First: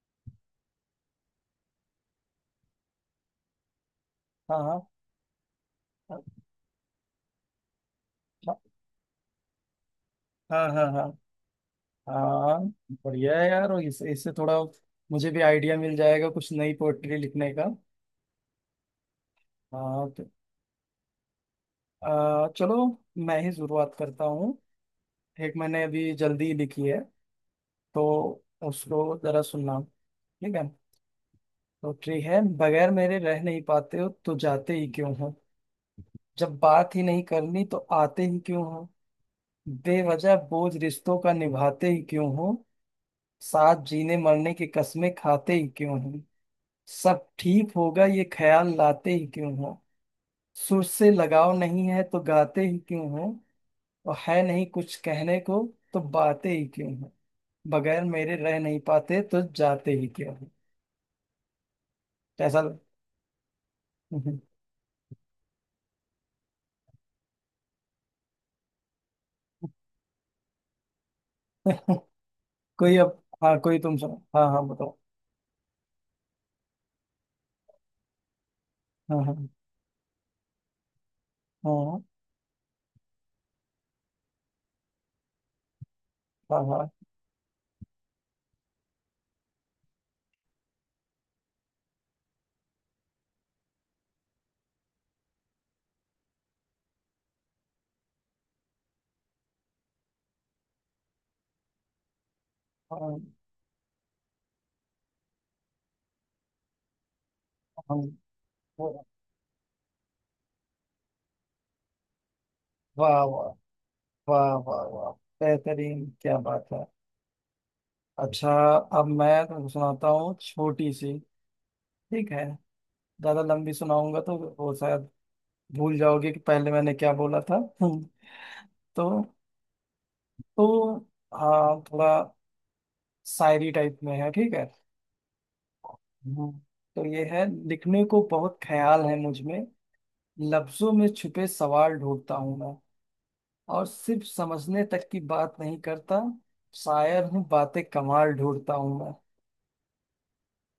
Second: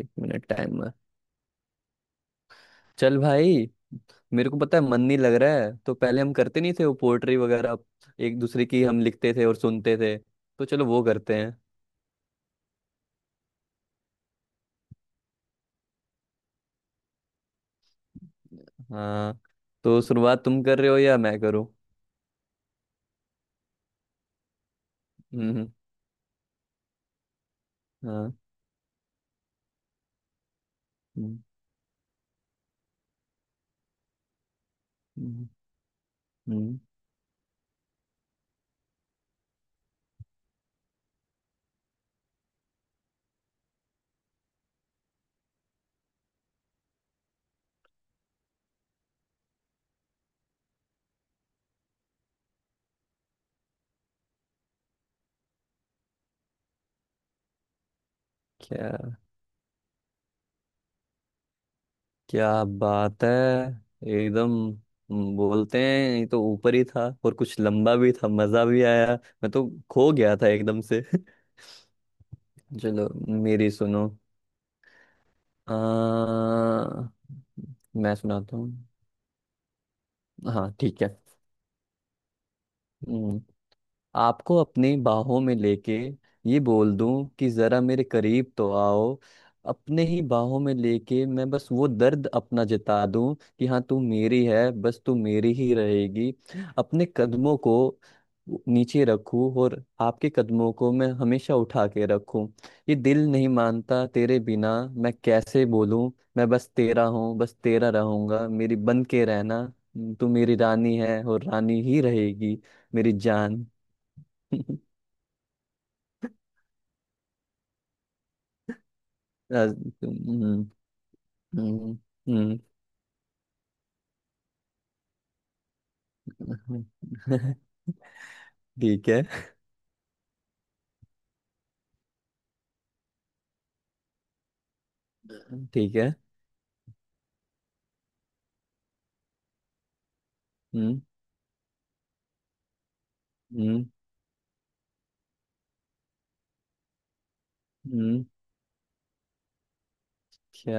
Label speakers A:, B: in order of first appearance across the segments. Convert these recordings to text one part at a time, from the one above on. A: एक minute time है। चल भाई। मेरे
B: हाँ
A: को पता
B: हाँ
A: है मन नहीं लग रहा है, तो पहले हम करते नहीं थे वो पोएट्री वगैरह। एक दूसरे की हम लिखते थे और सुनते थे। तो
B: हाँ हाँ
A: चलो वो
B: हाँ
A: करते हैं।
B: हाँ। बढ़िया है यार। और इस, इससे थोड़ा मुझे भी आइडिया मिल जाएगा कुछ नई पोएट्री लिखने का।
A: हाँ। तो
B: हाँ, तो
A: शुरुआत तुम कर रहे हो या मैं करूँ?
B: चलो, मैं ही शुरुआत करता हूँ।
A: हम्म।
B: एक
A: हम्म।
B: मैंने अभी जल्दी ही लिखी है, तो
A: हाँ।
B: उसको जरा सुनना, ठीक है?
A: हम्म।
B: पोएट्री है। बगैर मेरे रह नहीं पाते हो तो जाते ही क्यों हो?
A: हम्म।
B: जब
A: हम्म।
B: बात ही नहीं करनी तो आते ही क्यों हो? बेवजह बोझ रिश्तों का निभाते ही क्यों हो? साथ जीने मरने की कस्में खाते ही क्यों हो? सब ठीक होगा ये ख्याल लाते ही क्यों हो? सुर से लगाव नहीं है तो गाते ही क्यों हो? और है नहीं कुछ कहने को, तो बातें ही क्यों हो? बगैर मेरे रह नहीं
A: क्या!
B: पाते तो जाते ही क्यों हो? ऐसा।
A: क्या बात है! एकदम! बोलते हैं, ये तो ऊपर ही था और कुछ लंबा भी था, मजा भी आया। मैं तो खो गया था एकदम से।
B: कोई
A: चलो,
B: अब, हाँ,
A: मेरी
B: कोई तुम
A: सुनो।
B: सुनो, हाँ हाँ, बताओ।
A: अ, मैं सुनाता हूँ।
B: हाँ हाँ
A: हाँ ठीक है। हम्म, आपको अपनी बाहों में लेके
B: हाँ
A: ये
B: हाँ हाँ
A: बोल दूं कि जरा मेरे करीब तो आओ। अपने ही बाहों में लेके मैं बस वो दर्द अपना जता दूं कि हाँ, तू मेरी है, बस तू मेरी ही रहेगी। अपने कदमों को नीचे रखूं और आपके कदमों को मैं हमेशा उठा के रखूं। ये
B: हाँ, हाँ,
A: दिल नहीं मानता तेरे बिना, मैं कैसे बोलूं? मैं बस तेरा हूँ, बस
B: हाँ,
A: तेरा
B: हाँ,
A: रहूंगा, मेरी बन के रहना। तू मेरी रानी है और रानी ही रहेगी, मेरी
B: वाह वाह
A: जान।
B: वाह वाह वाह। बेहतरीन, क्या बात है। अच्छा, अब मैं तुमको
A: राज-
B: सुनाता हूँ,
A: हम्म। हम्म।
B: छोटी सी।
A: हम्म।
B: ठीक है।
A: हम्म।
B: ज्यादा लंबी सुनाऊंगा तो वो शायद भूल जाओगे कि पहले मैंने क्या बोला था। हम्म,
A: ठीक
B: तो
A: है,
B: तो हाँ, थोड़ा शायरी टाइप में है, ठीक है।
A: ठीक है।
B: हम्म। तो ये है — लिखने को बहुत ख्याल है मुझ में, लफ्जों
A: हम्म।
B: में छुपे सवाल ढूंढता हूँ मैं,
A: हम्म।
B: और सिर्फ समझने तक की बात नहीं करता, शायर हूँ बातें
A: हम्म।
B: कमाल ढूंढता हूँ मैं।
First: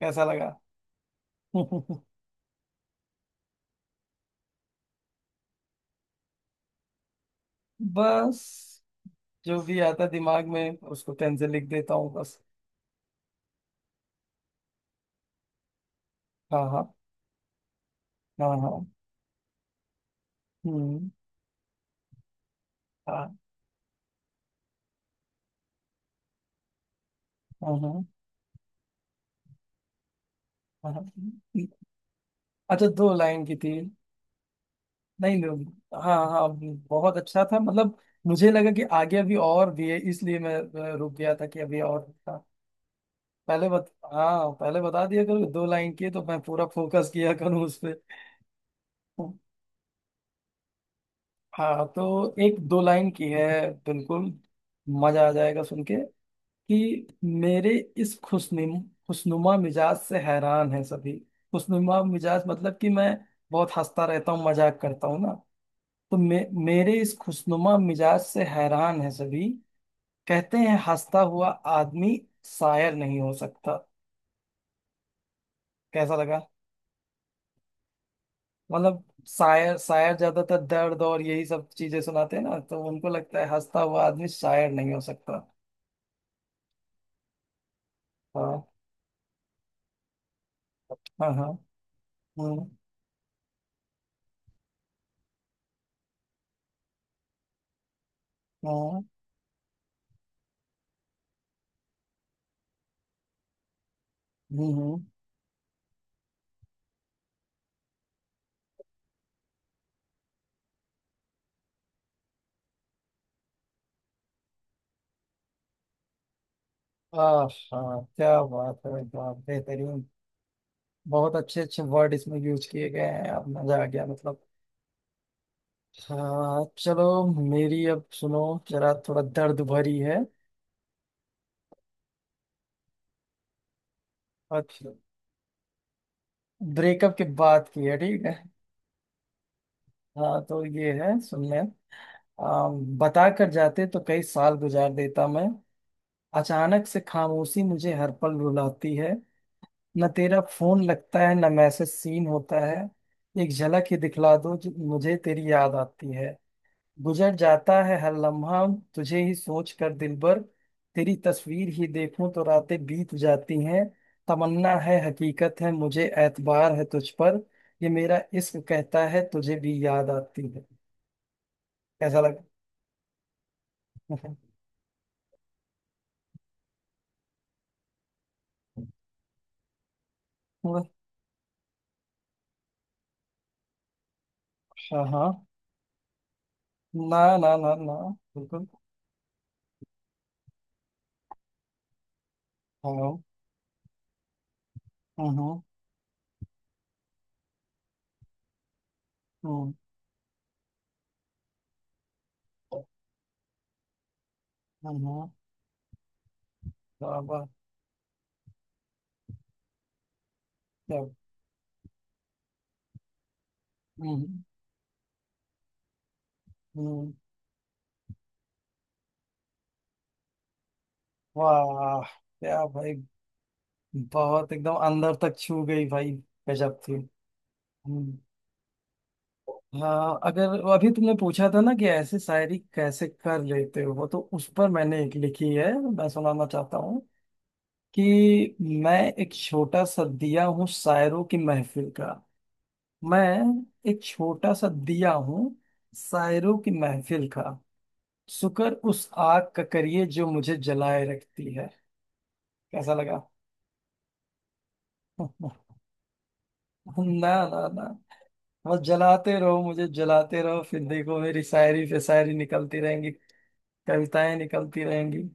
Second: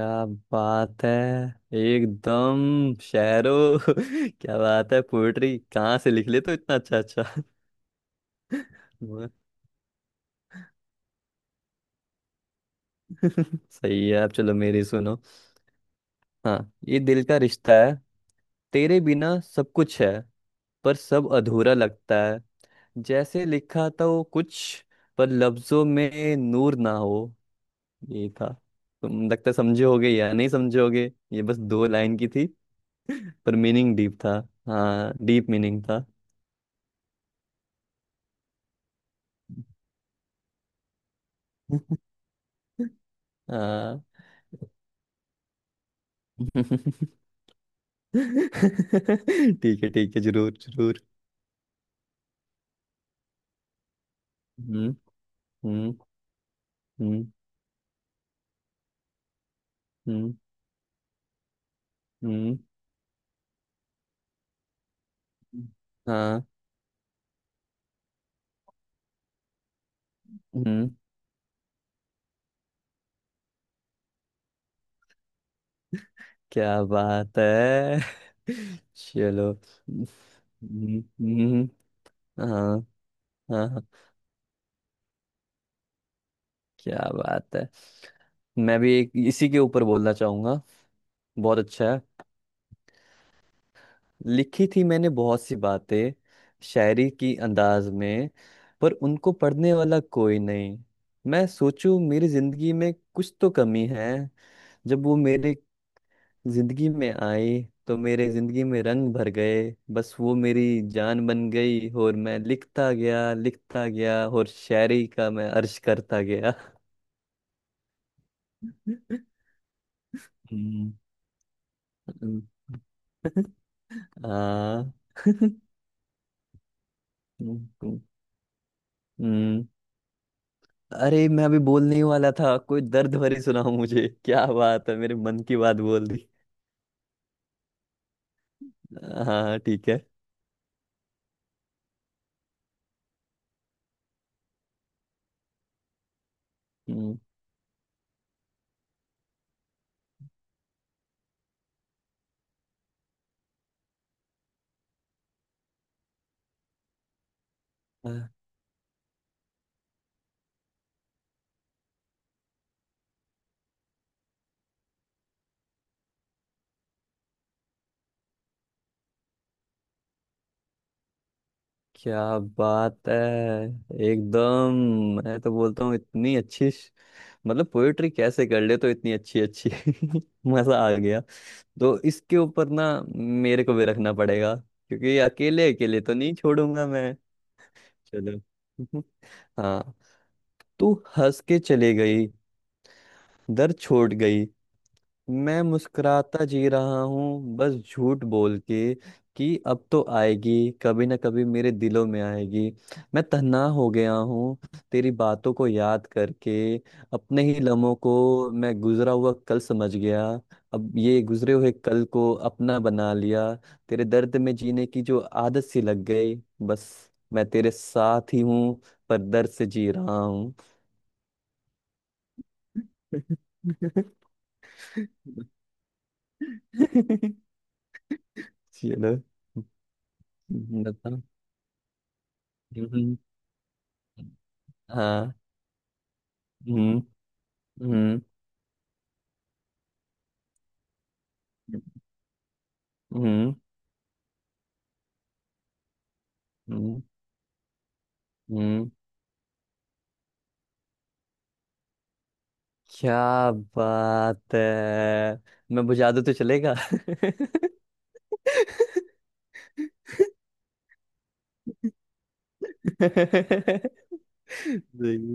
B: कैसा लगा?
A: बात है! एकदम शेरो! क्या बात है! पोएट्री कहाँ से लिख ले, तो इतना अच्छा अच्छा।
B: बस
A: वाह।
B: जो भी आता दिमाग में उसको पेन से लिख देता हूँ, बस।
A: सही है आप। चलो मेरी सुनो।
B: हाँ
A: हाँ,
B: हाँ
A: ये दिल का रिश्ता है।
B: हाँ हाँ
A: तेरे बिना सब कुछ है, पर
B: हम्म
A: सब अधूरा लगता है।
B: हाँ।
A: जैसे लिखा था वो कुछ, पर लफ्जों में नूर ना हो।
B: हाँ हाँ,
A: ये था। तुम, लगता है, समझे होगे या नहीं समझे होगे, ये बस दो लाइन की थी।
B: अच्छा, दो लाइन
A: पर
B: की थी।
A: मीनिंग डीप था। हाँ,
B: नहीं
A: डीप
B: नहीं,
A: मीनिंग था।
B: हाँ हाँ, बहुत अच्छा था, मतलब मुझे लगा कि आगे अभी और भी है, इसलिए मैं रुक गया था कि अभी और था। पहले बत
A: हाँ।
B: हाँ, पहले बता दिया करो कि दो लाइन की है, तो मैं पूरा फोकस किया करूँ उस पे।
A: ठीक है, ठीक है, जरूर जरूर।
B: हाँ, तो एक दो लाइन की है, बिल्कुल
A: हम्म।
B: मजा आ जाएगा सुन के।
A: हम्म।
B: कि
A: हम्म।
B: मेरे इस खुशनुमा मिजाज से
A: हम्म।
B: हैरान है सभी। खुशनुमा मिजाज
A: हम्म।
B: मतलब कि मैं बहुत हंसता रहता हूँ, मजाक करता हूँ ना, तो
A: हाँ।
B: मेरे इस खुशनुमा मिजाज से हैरान है सभी, कहते हैं
A: हम्म।
B: हंसता हुआ आदमी शायर नहीं हो सकता। कैसा लगा?
A: क्या बात है!
B: मतलब
A: चलो।
B: शायर,
A: हम्म।
B: शायर ज्यादातर दर्द और यही
A: हम्म।
B: सब चीजें सुनाते हैं
A: हाँ,
B: ना, तो उनको लगता है
A: हाँ,
B: हंसता
A: हाँ,
B: हुआ आदमी शायर नहीं हो सकता।
A: क्या बात है!
B: हाँ
A: मैं भी एक इसी के ऊपर बोलना चाहूंगा।
B: हाँ हाँ
A: बहुत अच्छा है।
B: हम्म
A: लिखी थी मैंने बहुत सी बातें, शायरी की अंदाज में, पर
B: हम्म
A: उनको पढ़ने वाला कोई नहीं। मैं सोचूं, मेरी जिंदगी में कुछ तो कमी है।
B: हम्म
A: जब
B: हम्म।
A: वो मेरे जिंदगी में आई, तो मेरे जिंदगी में रंग भर गए। बस वो मेरी जान बन गई, और मैं लिखता गया, लिखता गया, और शायरी का मैं अर्ज करता गया।
B: आहा, क्या बात है, क्या बेहतरीन।
A: हम्म।
B: बहुत अच्छे अच्छे वर्ड इसमें
A: हम्म।
B: यूज किए गए हैं, अब मजा आ गया, मतलब।
A: हाँ।
B: हाँ चलो,
A: हम्म।
B: मेरी
A: हम्म।
B: अब सुनो, जरा थोड़ा दर्द
A: हम्म।
B: भरी है,
A: अरे, मैं अभी बोलने ही वाला था, कोई दर्द भरी सुनाओ मुझे। क्या
B: और
A: बात है, मेरे मन की बात बोल दी।
B: ब्रेकअप की बात की है, ठीक है।
A: हाँ, ठीक है।
B: हाँ, तो ये है, सुनने — आ, बता कर जाते तो कई साल गुजार देता मैं, अचानक से
A: हम्म।
B: खामोशी मुझे हर पल रुलाती है। न तेरा फोन लगता है न मैसेज सीन होता है, एक झलक ही दिखला दो जो मुझे तेरी याद आती है। गुजर जाता है
A: अ,
B: हर लम्हा तुझे ही सोच कर दिल भर, तेरी तस्वीर ही देखूं तो रातें बीत जाती हैं। तमन्ना है हकीकत है मुझे एतबार है तुझ पर, ये मेरा इश्क कहता है तुझे भी याद आती है। कैसा
A: क्या
B: लगा?
A: बात है! एकदम! मैं तो बोलता हूँ इतनी अच्छी मतलब पोएट्री कैसे कर ले, तो इतनी अच्छी अच्छी। मजा
B: वाह,
A: आ गया। तो इसके ऊपर ना, मेरे को भी रखना पड़ेगा,
B: हाँ
A: क्योंकि
B: हाँ,
A: अकेले अकेले तो नहीं छोड़ूंगा मैं।
B: ना ना ना ना,
A: चलो।
B: बिल्कुल।
A: हाँ। तू हंस के चले गई,
B: हाँ हाँ।
A: दर छोड़ गई।
B: हम्म
A: मैं मुस्कुराता जी रहा हूँ, बस झूठ बोल के कि
B: हम्म
A: अब तो आएगी, कभी ना कभी मेरे दिलों में आएगी। मैं तन्हा हो गया हूँ तेरी
B: हम्म
A: बातों को याद करके।
B: वाह
A: अपने
B: वाह,
A: ही लम्हों को मैं गुजरा हुआ कल समझ गया, अब
B: क्या।
A: ये गुजरे हुए कल को अपना बना लिया। तेरे दर्द
B: हम्म
A: में जीने की जो आदत सी लग गई, बस
B: हम्म,
A: मैं तेरे साथ ही हूँ, पर दर्द से जी रहा हूँ।
B: वाह, क्या भाई, बहुत एकदम अंदर तक छू गई भाई, गजब थी। हम्म।
A: चलो।
B: हाँ, अगर वो अभी तुमने
A: बताओ।
B: पूछा था ना कि ऐसे शायरी कैसे
A: हम्म।
B: कर लेते हो, तो उस पर मैंने एक
A: हाँ।
B: लिखी है, मैं सुनाना चाहता
A: हम्म।
B: हूँ।
A: हम्म।
B: कि मैं एक छोटा सा दिया हूँ शायरों की महफिल का, मैं
A: हम्म।
B: एक छोटा सा दिया हूँ शायरों की
A: हम्म।
B: महफिल का, शुक्र
A: हम्म।
B: उस आग का करिए जो मुझे जलाए रखती है। कैसा लगा?
A: क्या बात है! मैं बुझा दूं तो चलेगा?
B: ना ना ना, बस जलाते रहो, मुझे जलाते रहो, फिर देखो मेरी शायरी पे शायरी निकलती रहेंगी,
A: देखिए।
B: कविताएं निकलती रहेंगी।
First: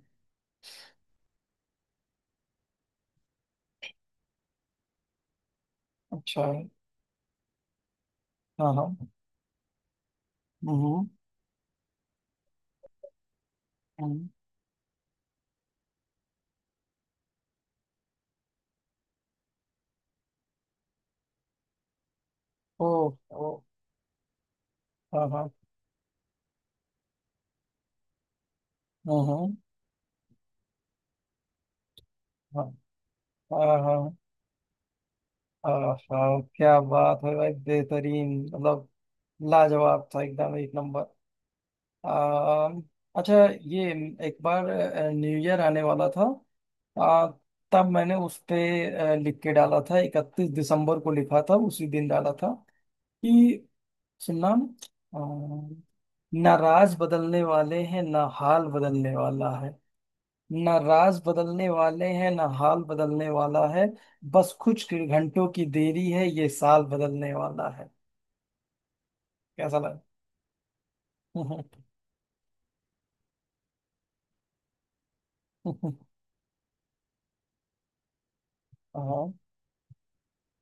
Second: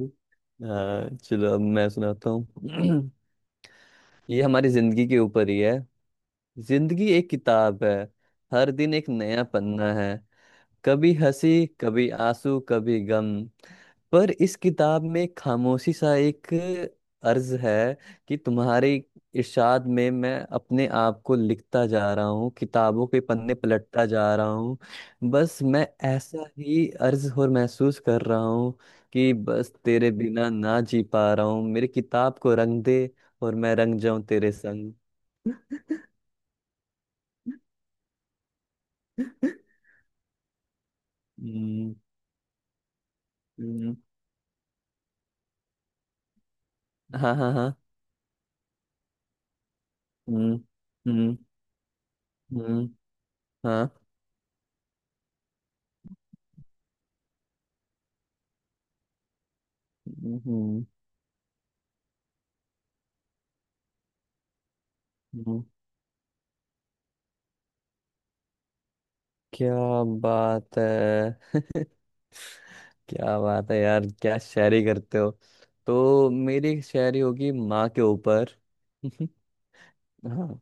A: हाँ चलो, अब मैं सुनाता हूँ। ये हमारी जिंदगी के ऊपर ही है।
B: अच्छा है।
A: जिंदगी एक किताब है, हर
B: हाँ हाँ
A: दिन एक नया पन्ना है।
B: हम्म
A: कभी हंसी, कभी आंसू, कभी गम,
B: हम्म,
A: पर इस किताब में खामोशी सा एक अर्ज है कि तुम्हारे इरशाद में मैं अपने आप को लिखता जा रहा हूँ,
B: ओ,
A: किताबों के
B: ओ,
A: पन्ने पलटता जा रहा हूँ।
B: हाँ हाँ
A: बस मैं ऐसा ही अर्ज और महसूस कर रहा हूँ कि
B: हम्म
A: बस तेरे बिना ना जी पा रहा हूँ, मेरी किताब को
B: हाँ
A: रंग दे और मैं
B: हाँ
A: रंग
B: हाँ
A: जाऊं तेरे संग।
B: हाँ हाँ, क्या बात है भाई, बेहतरीन, मतलब लाजवाब था, एकदम एक नंबर।
A: हम्म।
B: अम, अच्छा, ये
A: हम्म।
B: एक बार न्यू ईयर आने वाला था, आ,
A: हाँ। हाँ। हाँ।
B: तब मैंने उस पे लिख के डाला था, इकतीस
A: हम्म।
B: दिसंबर को
A: हम्म।
B: लिखा था, उसी दिन डाला था,
A: हम्म।
B: कि
A: हाँ।
B: सुनना — अम, ना राज बदलने वाले हैं ना हाल बदलने वाला है, ना
A: हम्म।
B: राज बदलने वाले हैं ना हाल बदलने वाला है, बस कुछ घंटों
A: हम्म।
B: की देरी है ये साल बदलने वाला है।
A: क्या
B: कैसा लगा?
A: बात है! क्या बात है यार, क्या शायरी करते हो! तो मेरी एक शायरी होगी माँ के ऊपर।
B: हाँ
A: हाँ।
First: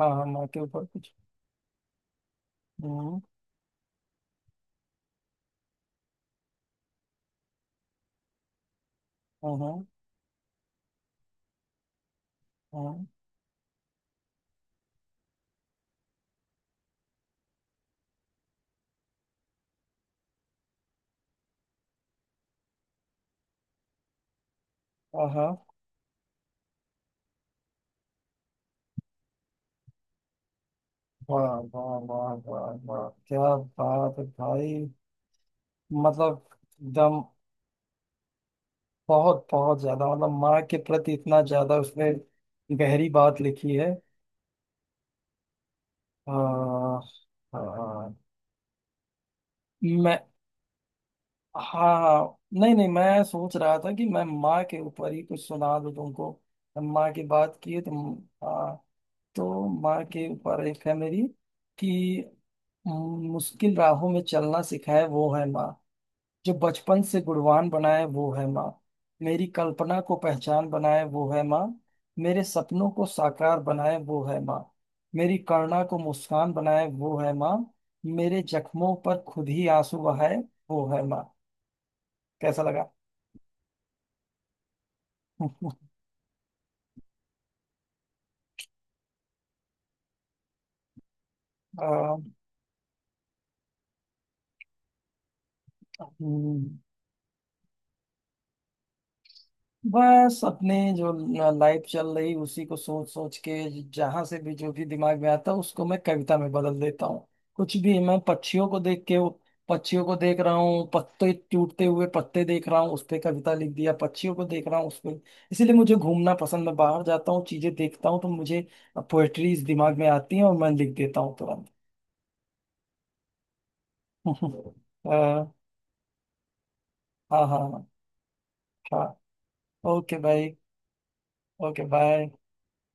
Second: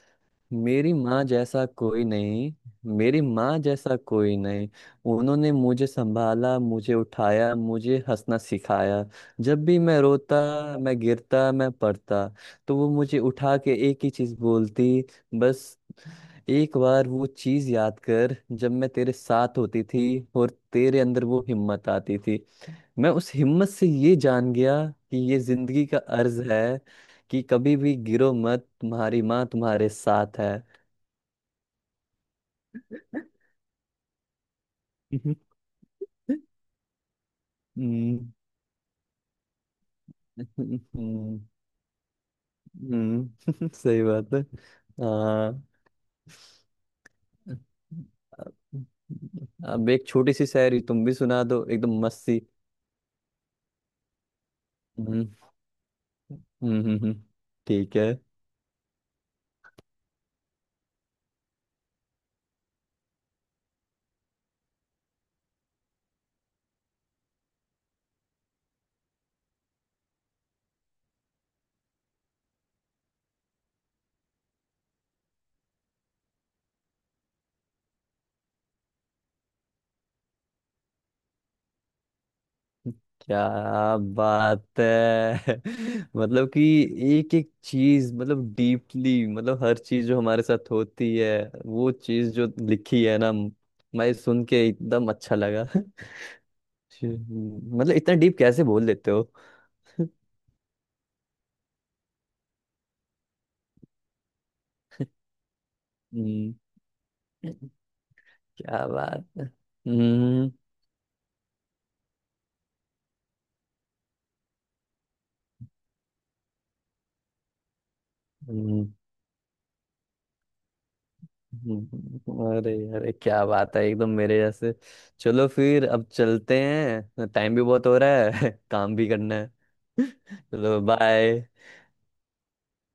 B: हाँ, हाँ माँ के ऊपर
A: मेरी
B: कुछ।
A: माँ जैसा कोई नहीं।
B: हम्म,
A: मेरी माँ जैसा कोई नहीं। उन्होंने मुझे संभाला, मुझे उठाया, मुझे हंसना सिखाया। जब भी
B: हम्म,
A: मैं रोता, मैं गिरता, मैं पड़ता, तो वो
B: हम्म,
A: मुझे उठा के एक ही चीज बोलती। बस एक बार वो चीज याद कर, जब मैं तेरे साथ होती थी और तेरे अंदर वो हिम्मत आती थी। मैं उस हिम्मत से ये जान गया कि ये
B: आहा,
A: जिंदगी का अर्ज है कि कभी भी गिरो मत, तुम्हारी माँ तुम्हारे साथ है।
B: वाह वाह वाह वाह वाह, क्या बात है भाई, मतलब एकदम,
A: हम्म।
B: बहुत बहुत ज्यादा मतलब माँ के प्रति
A: हम्म।
B: इतना ज्यादा उसने गहरी
A: हम्म।
B: बात लिखी है।
A: सही बात है। हाँ।
B: हाँ हाँ।
A: अब एक
B: मैं
A: छोटी सी शायरी तुम भी सुना दो, एकदम मस्त
B: हाँ
A: सी।
B: नहीं नहीं, मैं सोच रहा था कि मैं माँ के ऊपर ही
A: हम्म।
B: कुछ सुना दूं तुमको।
A: हम्म।
B: हम
A: हम्म।
B: माँ की
A: हम्म।
B: बात की है
A: ठीक
B: तुम,
A: है।
B: हाँ, तो माँ के ऊपर एक है मेरी। कि मुश्किल राहों में चलना सिखाए वो है माँ, जो बचपन से गुणवान बनाए वो है माँ, मेरी कल्पना को पहचान बनाए वो है माँ, मेरे सपनों को साकार बनाए वो है माँ, मेरी करुणा को मुस्कान बनाए वो है माँ, मेरे जख्मों पर खुद ही आंसू बहाए वो है माँ। कैसा लगा?
A: क्या बात है! मतलब कि एक एक चीज, मतलब डीपली, मतलब हर चीज जो हमारे साथ होती है,
B: आ,
A: वो चीज जो लिखी है ना। मैं सुन के एकदम अच्छा लगा।
B: हम्म,
A: हम्म। मतलब इतना डीप कैसे बोल देते हो!
B: बस अपने जो लाइफ चल रही उसी को सोच सोच के, जहां से भी जो भी दिमाग में आता है उसको मैं कविता में
A: हम्म।
B: बदल देता हूँ। कुछ भी, मैं पक्षियों को
A: क्या
B: देख के,
A: बात है!
B: पक्षियों को देख
A: हम्म।
B: रहा हूँ, पत्ते, टूटते हुए पत्ते देख रहा हूँ उस पे कविता लिख दिया, पक्षियों को देख रहा हूँ उस पे। इसलिए मुझे घूमना पसंद, मैं बाहर जाता हूँ, चीजें देखता हूँ तो मुझे
A: हम्म।
B: पोएट्री दिमाग में आती है और मैं लिख देता हूँ तुरंत।
A: हम्म। अरे अरे, क्या बात है, एकदम मेरे जैसे! चलो फिर, अब चलते हैं, टाइम
B: हाँ
A: भी
B: हाँ
A: बहुत हो रहा है। काम
B: हाँ,
A: भी करना है।
B: ओके भाई,
A: चलो बाय।
B: Okay bye.